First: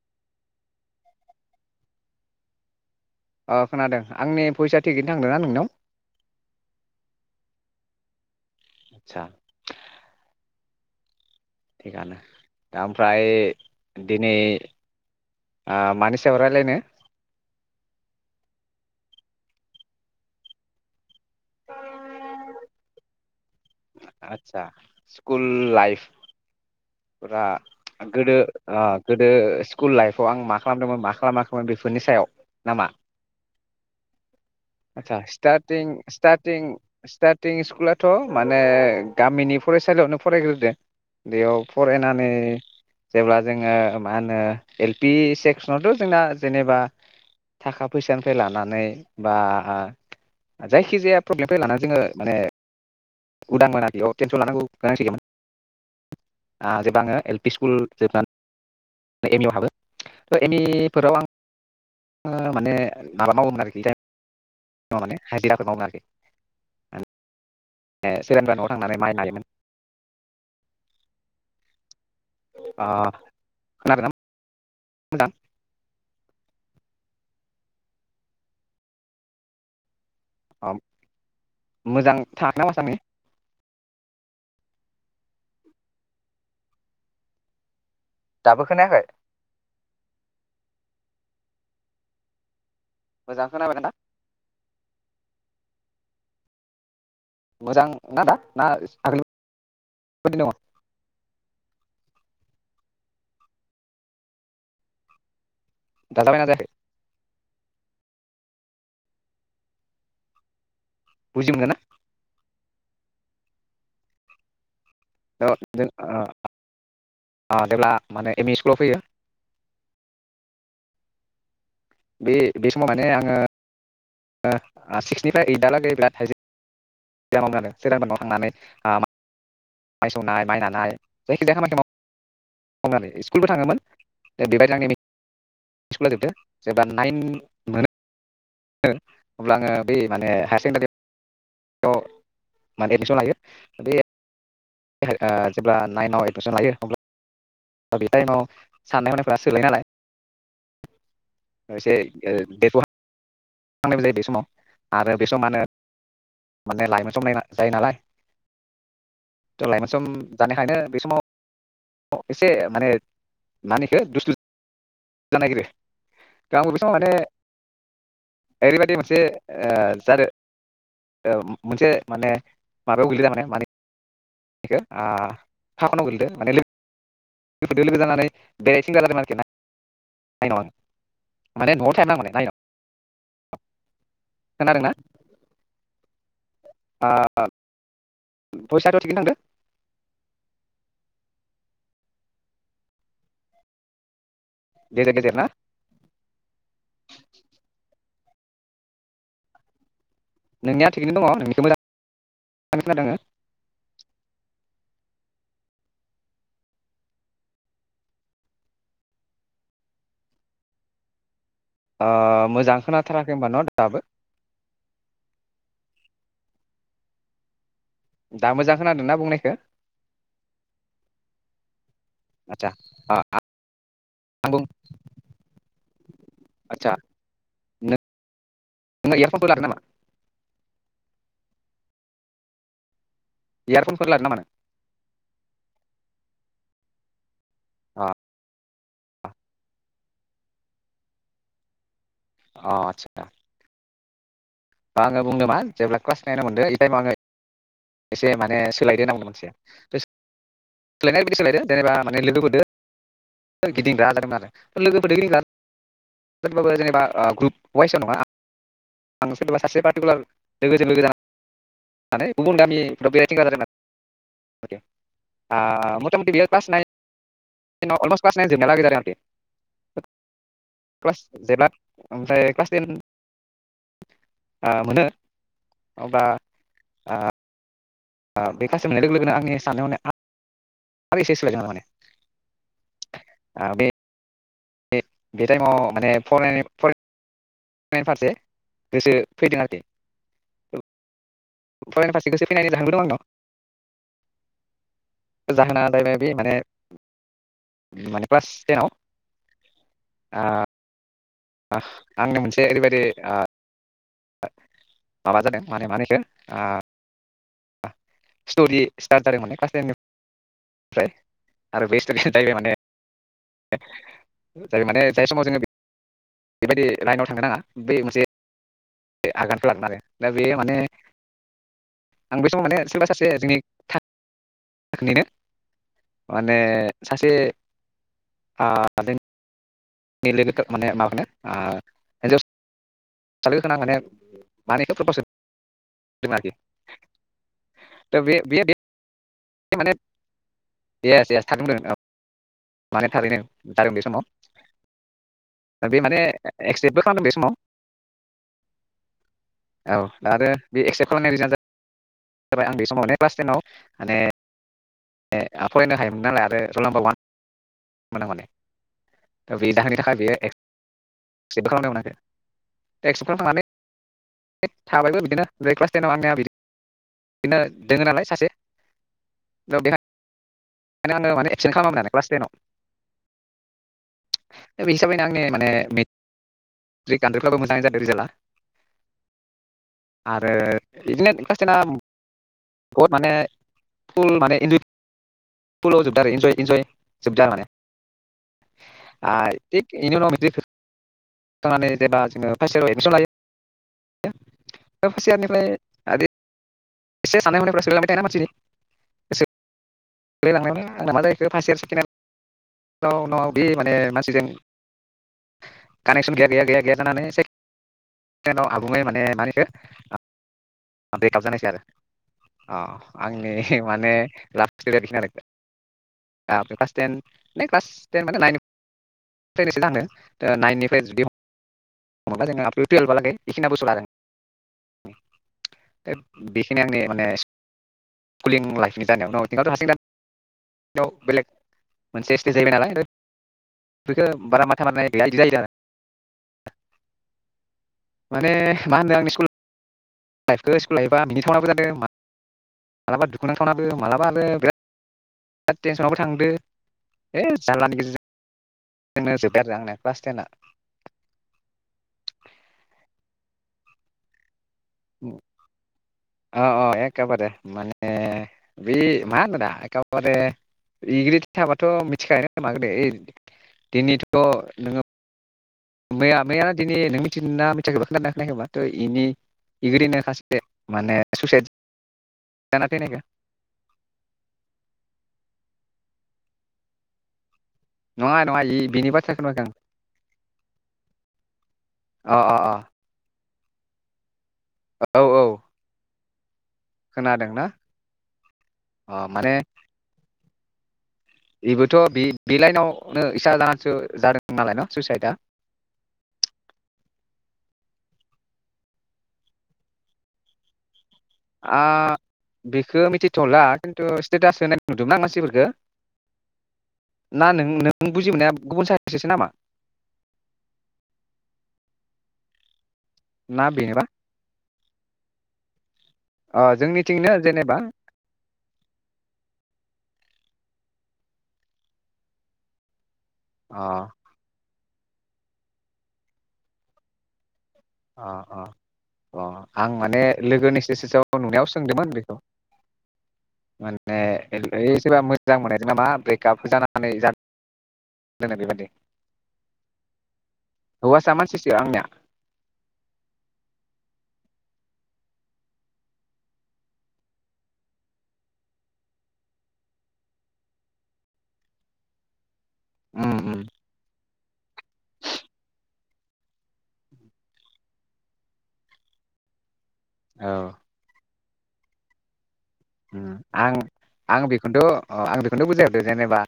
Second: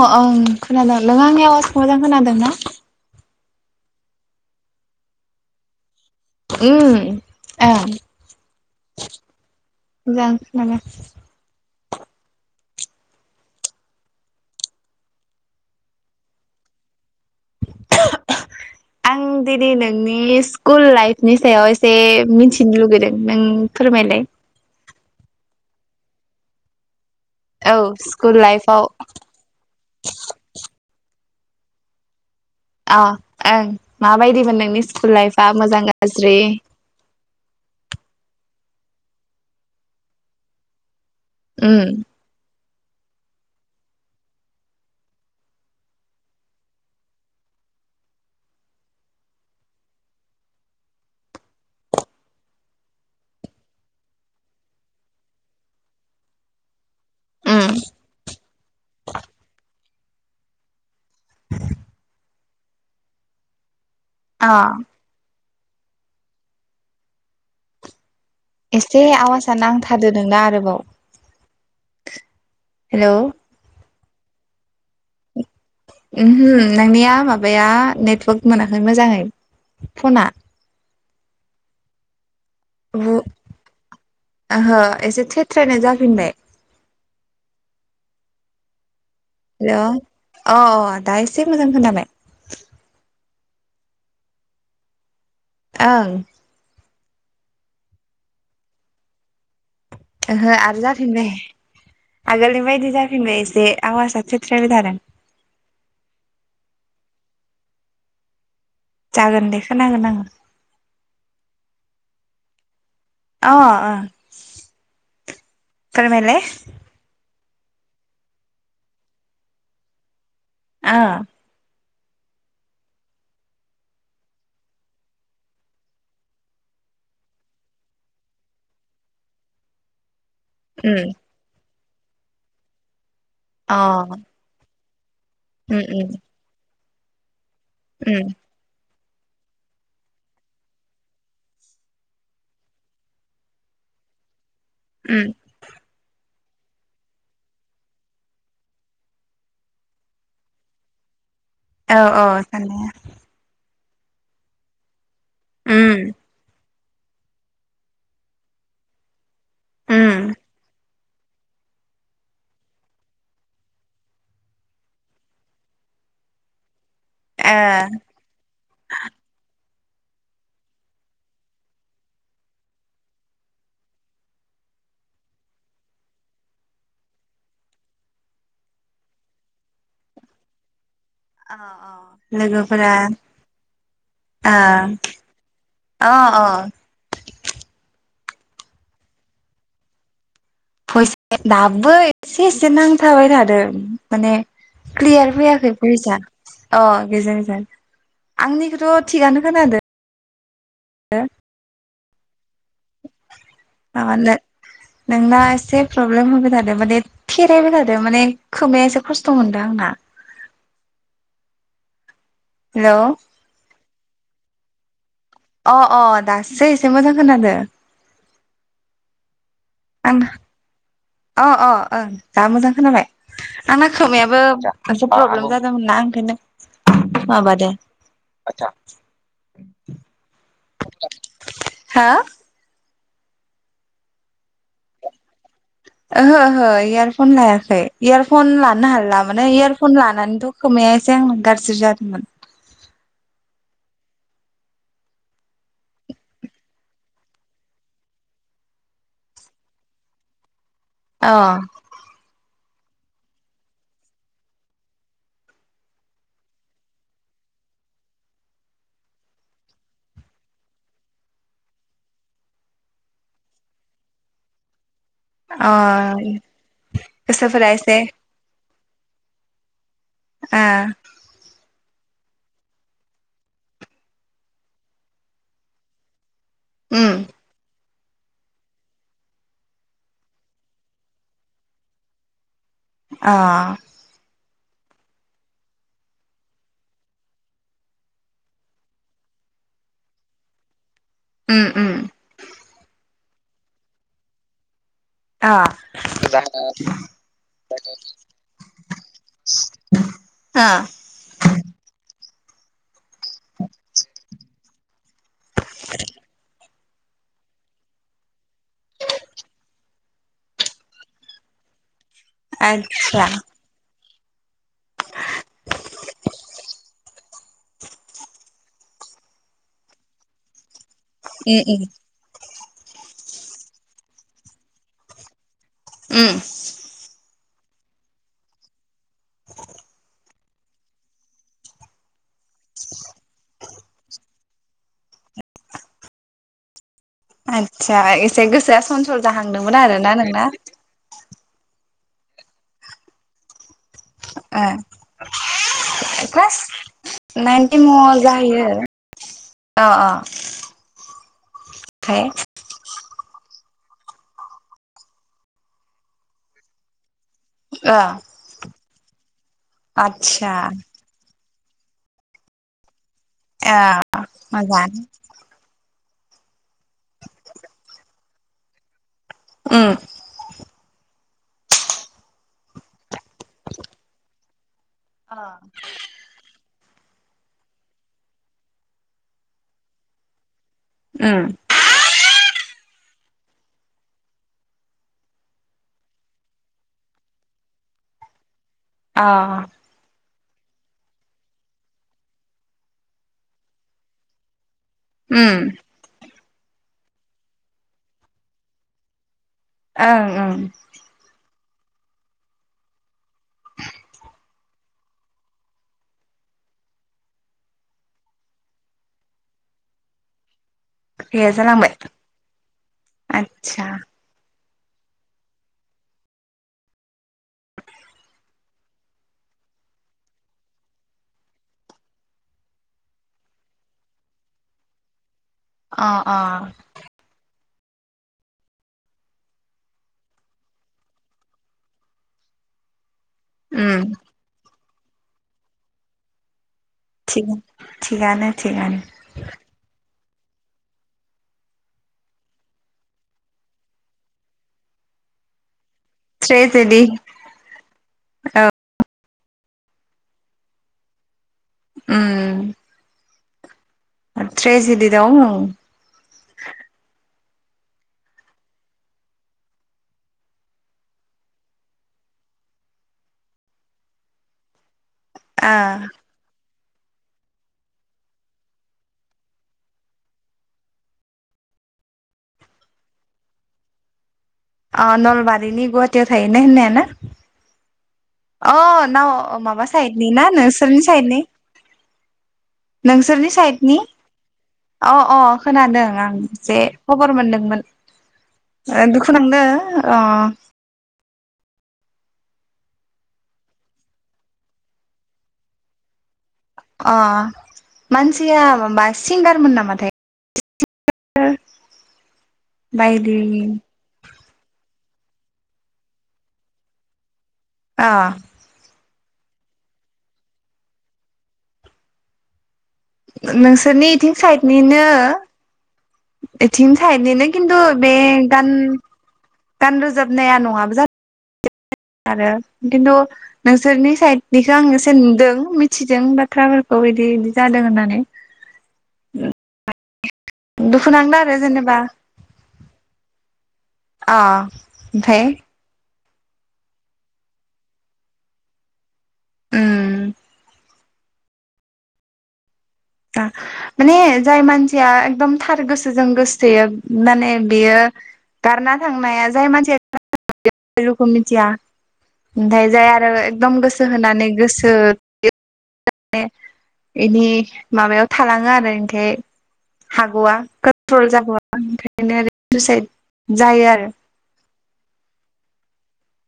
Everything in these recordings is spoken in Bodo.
अ ओं खोनादों नों आंनि आवाज मोजां खोनादों ना? अ खोनादों आंनि फैसाया थिगैनो थांदोंना नोंनाव? उ औ आदसा जों मानो थिगानो दा ओमफ्राय दिनै ओ मानि सायाव रायज्लायनो? आं दिनै नोंनि स्कुल लाइफ नि सायाव एसे मिथि थिनो लुगैदों नों? फोरमायलाय आतसा। स्कुल लाइफ फुरा औ गोदो स्कुल आ लाइफआव गोदो स्कुल लाइफआव आं मा खालामदोंमोन मा खालामाखै बेफोरनि सायाव नामा? अ ओं माबायदिमोन नोंनि स्कुल आदसा लाइफआ मोजां गाज्रि टिं स्कुलाथ माने गामिनि फरायसालियावनो फरायग्रोदो बेयाव उम फरायनानै जेब्ला जोङो मा होनो एल-पि सेकसनावथ जोंना जेनेबा थाखा फैसानिफ्राय लानानै बा जायखि जाया प्रब्लेमनि लानानै जोङो माने उदांमोन आरोखि औ टेनसन लानांगौ गोनांथि गैयामोन आ जे आङो एल-पि उम स्कुल जोबनानै एम-इ आव हाबो। एनिफोराव आं ओ माने माबा मावोमोन आरो बे टाइमाव अ माने हाजिरा मावोमोन आरोखि आं। एसे आवाजआ नांथादो नोंना आरोबाव। अ हेलौ खोनादों? [unintelligible] ओहो नोंनिया माबाया नेटवर्क मोनाखै मोजाङै फना। अ मोजां [unintelligible] गु ओहो एसे थेथ्रायनाय जाफिनबाय। दाबो खोनायाखै? हेलौ अ दा एसे मोजां खोनाबाय। मोजां खोनाबायना? ओं। मोजां ना दा ना आगोल ओहो आरो जाफिनबाय। आगोलनि बायदि जाफिनबाय एसे आवाजआ थेथ्रायबाय थादों। दा जाबाय ना जायाखै? जागोन दे खोनागोन आङो। बुजि मोनगोन ना? अ ओ। [unintelligible] अ जेब्ला माने एम-इ स्कुलाव फैयो। आ। बे बे समाव माने आङो। सिक्सनिफ्राय ओइदआलागै बिरादाइामाव जादों सोरिरांबाव थांनानै [inaudible] नाय माइ नानाय उम जायखि जाया खामानि मावो। खम आरो इस। स्कुलबो अ थाङोमोन द बेबायदि आंनि। उम उम सिख्ला देरदो। सोरबा नाइन मोनो। उम अब्लानो बै माने हायार सेकेण्डारि माने एडमिसन लायो बे उम जेब्ला नाइनाव इ सन लायो अब्ला [unintelligible] साननाय हनायफ्रा सोलाय नालाय औ औ साननाया। थांनायबो जायो बे समाव आरो बे समानो। उम माने लाइमोन समनाय जायो नालाय लाइमोन सम उम ओ जानायखायनो बे समाव एसे माने मानिखो दुसटु जानो नायगिरो आंबो माने अ ओरैबायदि मोनसे ओ जादों मोनसे माने माबायाव गोलैदो माने। बेखौ फाखनाव गोलैदो माने लोग लोगोदो लोगो जानानै बेरायथिंग्रा जादों माने आरोखि ना [unintelligible] औ औ लोगोफोरा औ। अ अ अ अ फैसाथ थगि थांदों। फैसा दाबो एसे एसे नांथाबाय थादों माने गेजेर गेजेर क्लियार ना फैयाखै वौइसआ गोजों गोजान आंनिखौथ थिगानो खोनादों। नोंनि आ थिगगैनो दङ नोंखौ मोजां खोनादों आङो [inaudible] नोंना एसे प्रब्लेम होबाय थादो माने थेरायबाय थादो माने खोमाया एसे खस्थ मोनदों आंना। मोजां हेलौ खोनाथाराखै होनोमबा न दाबो? अ अ दासो एसे मोजां खोनादों। दा मोजां खोनादों ना बुंनायखौ। आं अ अ ओ दा आदसा मोजां खोनाबाय आं आंना खोमायाबो बुं मोनसे प्रब्लेम जादोंमोन ना आंखोनो आदसा माबा दे नोङो इयारफनफोर लादों नामा [inaudible] हा इयारफनफोर लादों नामानो? ओहो ओहो इयारफन लायाखै। अ इयारफन ला नो हाला अ माने इयारफन लानानैथ खोमाया एसे आं गाज्रि जादोंमोन। अ आतसा आङो बुंदों मा जेब्ला क्लास नाइनाव मोनदों टाइमाव आङो एसे माने सोलायदों होनामदों मोनसे सोलायनाय अ बिदि सोलायद जेनोबा माने लोगोफोरजों गिदिंग्रा आ जादोंमोन आरो लोगोफोरजों [unintelligible] गिदिंगबाबो जेनेबा ग्रुप वाइसाव नङा आं सोरबा सासे पार्टिकुलार लोगोजों लोगो [unintelligible] जानानै गुबुन गामिफ्राव बेरायथिंग जादों। ओ अ मथामथि बियो [unintelligible] गोसोफोरा एसे आव अलमस ख्लास नाइन जोबनाय लागै जादों। [inaudible] ओ [unintelligible] ओमफ्राय क्लास टेन ओ मोनो अब्ला उम आ बे कास मोननाय लोगो लोगोनो आंनि साननाय हनो आ सोलाय दों माने ओ बे इ बे टाइमाव माने फरायनायराय फारसे गोसो फैदों आरोखि उम उम फरेन फारसे गोसो फैनानै जाहोनबो दं आंनाव अ जाहोना जाहैबाय बे माने माने क्लास टेनाव [inaudible] अ आंनो मोनसे ओरैबादि ओ माबा जादों मा होनो बिखो ओ स्टरि स्टार्ट जादोंमोनान क्लास टेननिफ्राय आरो बे। जाबाय माने। आतसा जायो माने जाय समाव। बेबायदि लाइनाव थांगनो नाङा बे मोनसे आगानखौ [unintelligible] लागोन आरो दा बे माने। ए ए। बे समाव माने सोरबा सासे जोंनि [unintelligible] थाखायनो। माने सासे। [unintelligible] [unintelligible] [unintelligible] आतसा दा बे एसे बे बे गोसा सनस जाहांदोंमोन आरोना नोंना। थाथदों औ माने थारैनो जादों बे समाव ओ दा बे माने क्लास एक्सेप्टबो खालामदों बे समाव नाइन टेनाव जाहैयो अ औ दा आरो बे एक्सेप [unintelligible] फ्राय क्लास टेनाव माने ने फरायनो हायोमोन नालाय आरो रल नाम्बार वान आ आतसा जेबो खालामनो मोनाखै। [unintelligible] अ मोजां [unintelligible] [unintelligible] बिदिनो [unintelligible] उम ओं माने एपसेनट खालामामोन आरो क्लास टेनाव। बे हिसाबैनो आंनि माने [unintelligible] जादों रिजाल्टआ आरो बिदिनो उम खाल्स टेना बहुद माने खुल माने इनजय फुलाव जोबदो आरो इन्जय इन्जय जोबदो आरो माने अ आ इनि उनाव मे [unintelligible] बे फार्स्ट उम इयारनिफ्राय [unintelligible] ओं ओं सोलायलांनायावनो आंना मा जाहैखो फार्स्ट इयार सेकेड न'आव बि माने मानसिजों कानेक्सन गैया गैया गैया गैया जानानै से [unintelligible] बेेकआप गैया जानायसै आरो जालांबाय अ आंनि आदसा माने ला [unintelligible] अ [unintelligible] अ बेखिनि आंनि माने [unintelligible] बेखो उम बारा [unintelligible] [unintelligible] गैया इदि जायो आरो थिग थिगानो थिगानो लाइफखो स्कुल लाइफबा मिनि थावनाबो जादों मा मालाबा दुखुनांथावनाबो मालाबा आरो बिराद टेनसनावबो थांदो ट्रेजेडि ए जारलानि गेजेरजों नो जोब्बाय आरो आंना क्लास टेना उम ट्रेजेडि दं ओ अ अ एखेबारे माने बे मा होननो दा एखेबारे इग्रि थाबाथ मिथिखागोन खोमा गोदो ओइ दिनैथ नोङो मैया बिराद दिनि नों मिथिदोंना मिथियाखैबा खोनदों ना‌ खोनायाखैबा इनि इखोरिनि खासे माने सुइसाइद जानानै थैनायखो अ नलबारनि गुवाहाटीयाल थाहैनाय होननाया ना? नङा नङा अ इ बिनि नाव बाथ्राखौ होनाखै माबा साइदनि ना नोंसोरनि साइदनि आं अ अ नोंसोरनि सायदनि अ औ अ औ खोनादों आं उम जे खबर खोनादोंना मोनदोंमोन अ माने दुखुनांदों बेबोथ' बे बे लाइनावनो इसा जानानैसो जादों नालाय न सुइसाइदआ अ मानसिया माबा सिंगारमोन नामाथाय? बेखो बायदि मिथिथ'ला खिन्थु स्टेटास होनाय नुदोंना मानसिफोरखौ ना नों अ नों बुजि मोननाया गुबुन साइद सासे नामा? ना बेनोबा नोंसोरनि इथिं साइदनिनो अ इथिं जोंनिथिंनो साइदनिनो किन्तु जेनेबा बे गान-गान रोजाबनाया नङाबो [unintelligible] [inaudible] आरो खिन्थु अ नोंसोरनि साइदनिखौ आङो सोंदों मिथिदों बाथ्राफोरखौ बिदि बिदि जादों होननानै अ अ अ आं माने लोगोनि दुखु नांदों सेसेसआव आरो नुनायाव जेनेबा सोंदोंमोन बेखौ मानने अ ओय सोरबा ओमफ्राय मोजां [unintelligible] गाबोजानानै जा दोननाय बेबादि उम हौवासा मानसिसो आंनिया ओ माने जाय मानसिया एकदम थार गोसोजों गोसोथोयो माने बेयो गारना थांनाया जाय मानसिया [inaudible] रुखोम मिथिया ओमफाय जाय उम आरो उम एकदम गोसो होनानै गोसो [inaudible] [inaudible] ने बेनि माबायाव थालाङो आरो ओनिखाय औ हागवा कट्रल जागवा ओंखायनो आरो सुइसाइद जायो आरो। त' ओ आङो बेखौनथ' बुजायहरदों जेनेबा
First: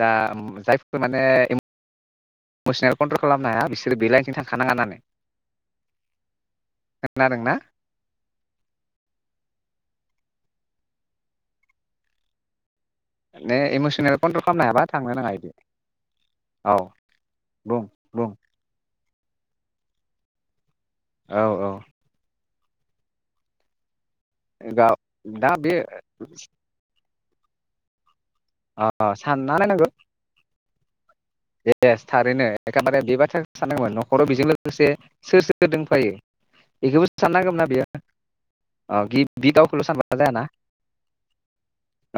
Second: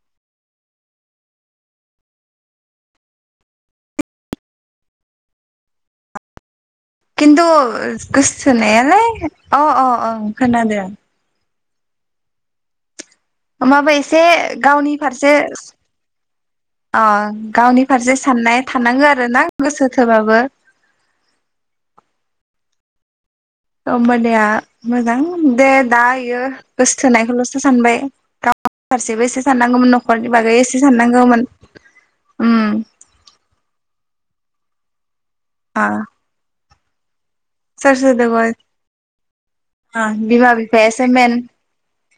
जा उम जायफोरखौ माने इम'सनेल कन्ट्रल खालामनो हाया बिसोरो बे लाइनथिं थांखानाङा होननानै। खिन्थु खोनादोंना गोसथोनायालाय अ अ ओं खोनादों। माने हमबाबो इमसनेल एसे कन्ट्रल खालामनो हाबा गावनि थांनो फारसे नाङा इदि औ अ बुं गावनि फारसे बुं साननाया थानांगोन आरोना गोसो थोबाबो। औ औ। हमबानिया गाव मोजां दा दे बे दा इयो गोस थोनायखौल'सो सानबाय गाव ओ फारसेबो एसे साननांगौमोन न'खरनि बागै एसे साननां बे एस थारैनो एखेबारे बे बाथ्रा साननांगमोन न? खराव बिजों लोगोसे सोर सोर थो अ दोंफायो? इखौबो सोर सोर दङ, गि बि गावखौल' ओं सानबा जायाना बिमा बिफायासो मेन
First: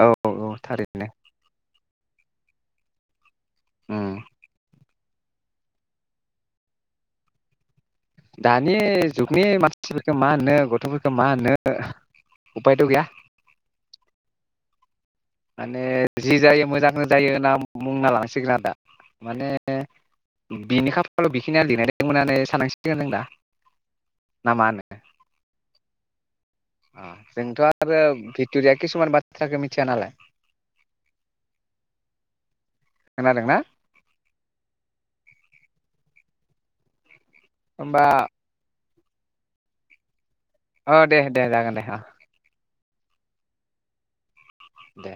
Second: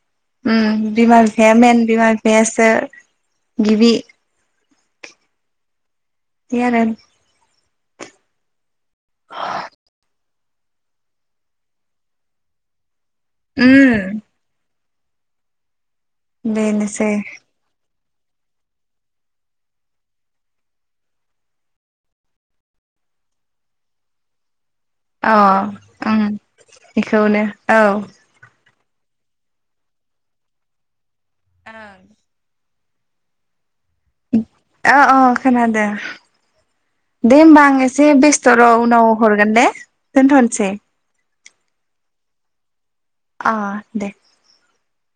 औ औ उम थारैनो बिमा बिफाया मेन मेन बिमा बिफायासो गिबि उम जि आरो दा नि जुगनि मानसिफोरखौ मा होननो गथ'फोरखौ मा होननो उफायथ' गैया। उम। माने जि जायो मोजाङानो बेनोसै जायो होना बुंना लाङो सिंगोन आरो दा। माने बिनि खाफालाव बेखिनियानो लिरनाय दोंमोन सान्नांसिगोन जों दा ना मा होनो? अ। उम। अ बेखौनो जोंथ' औ आरो भिट'रिया किसुमान बाथ्राखो मिथिया नालाय ओं। खोनादोंना? अ ओ खोनादों दे होम्बा आं होमबा एसे बेस्थ र उनाव हरगोन दे दोनथनोसै? अ दे दे जागोन दे अ। अ दे। दे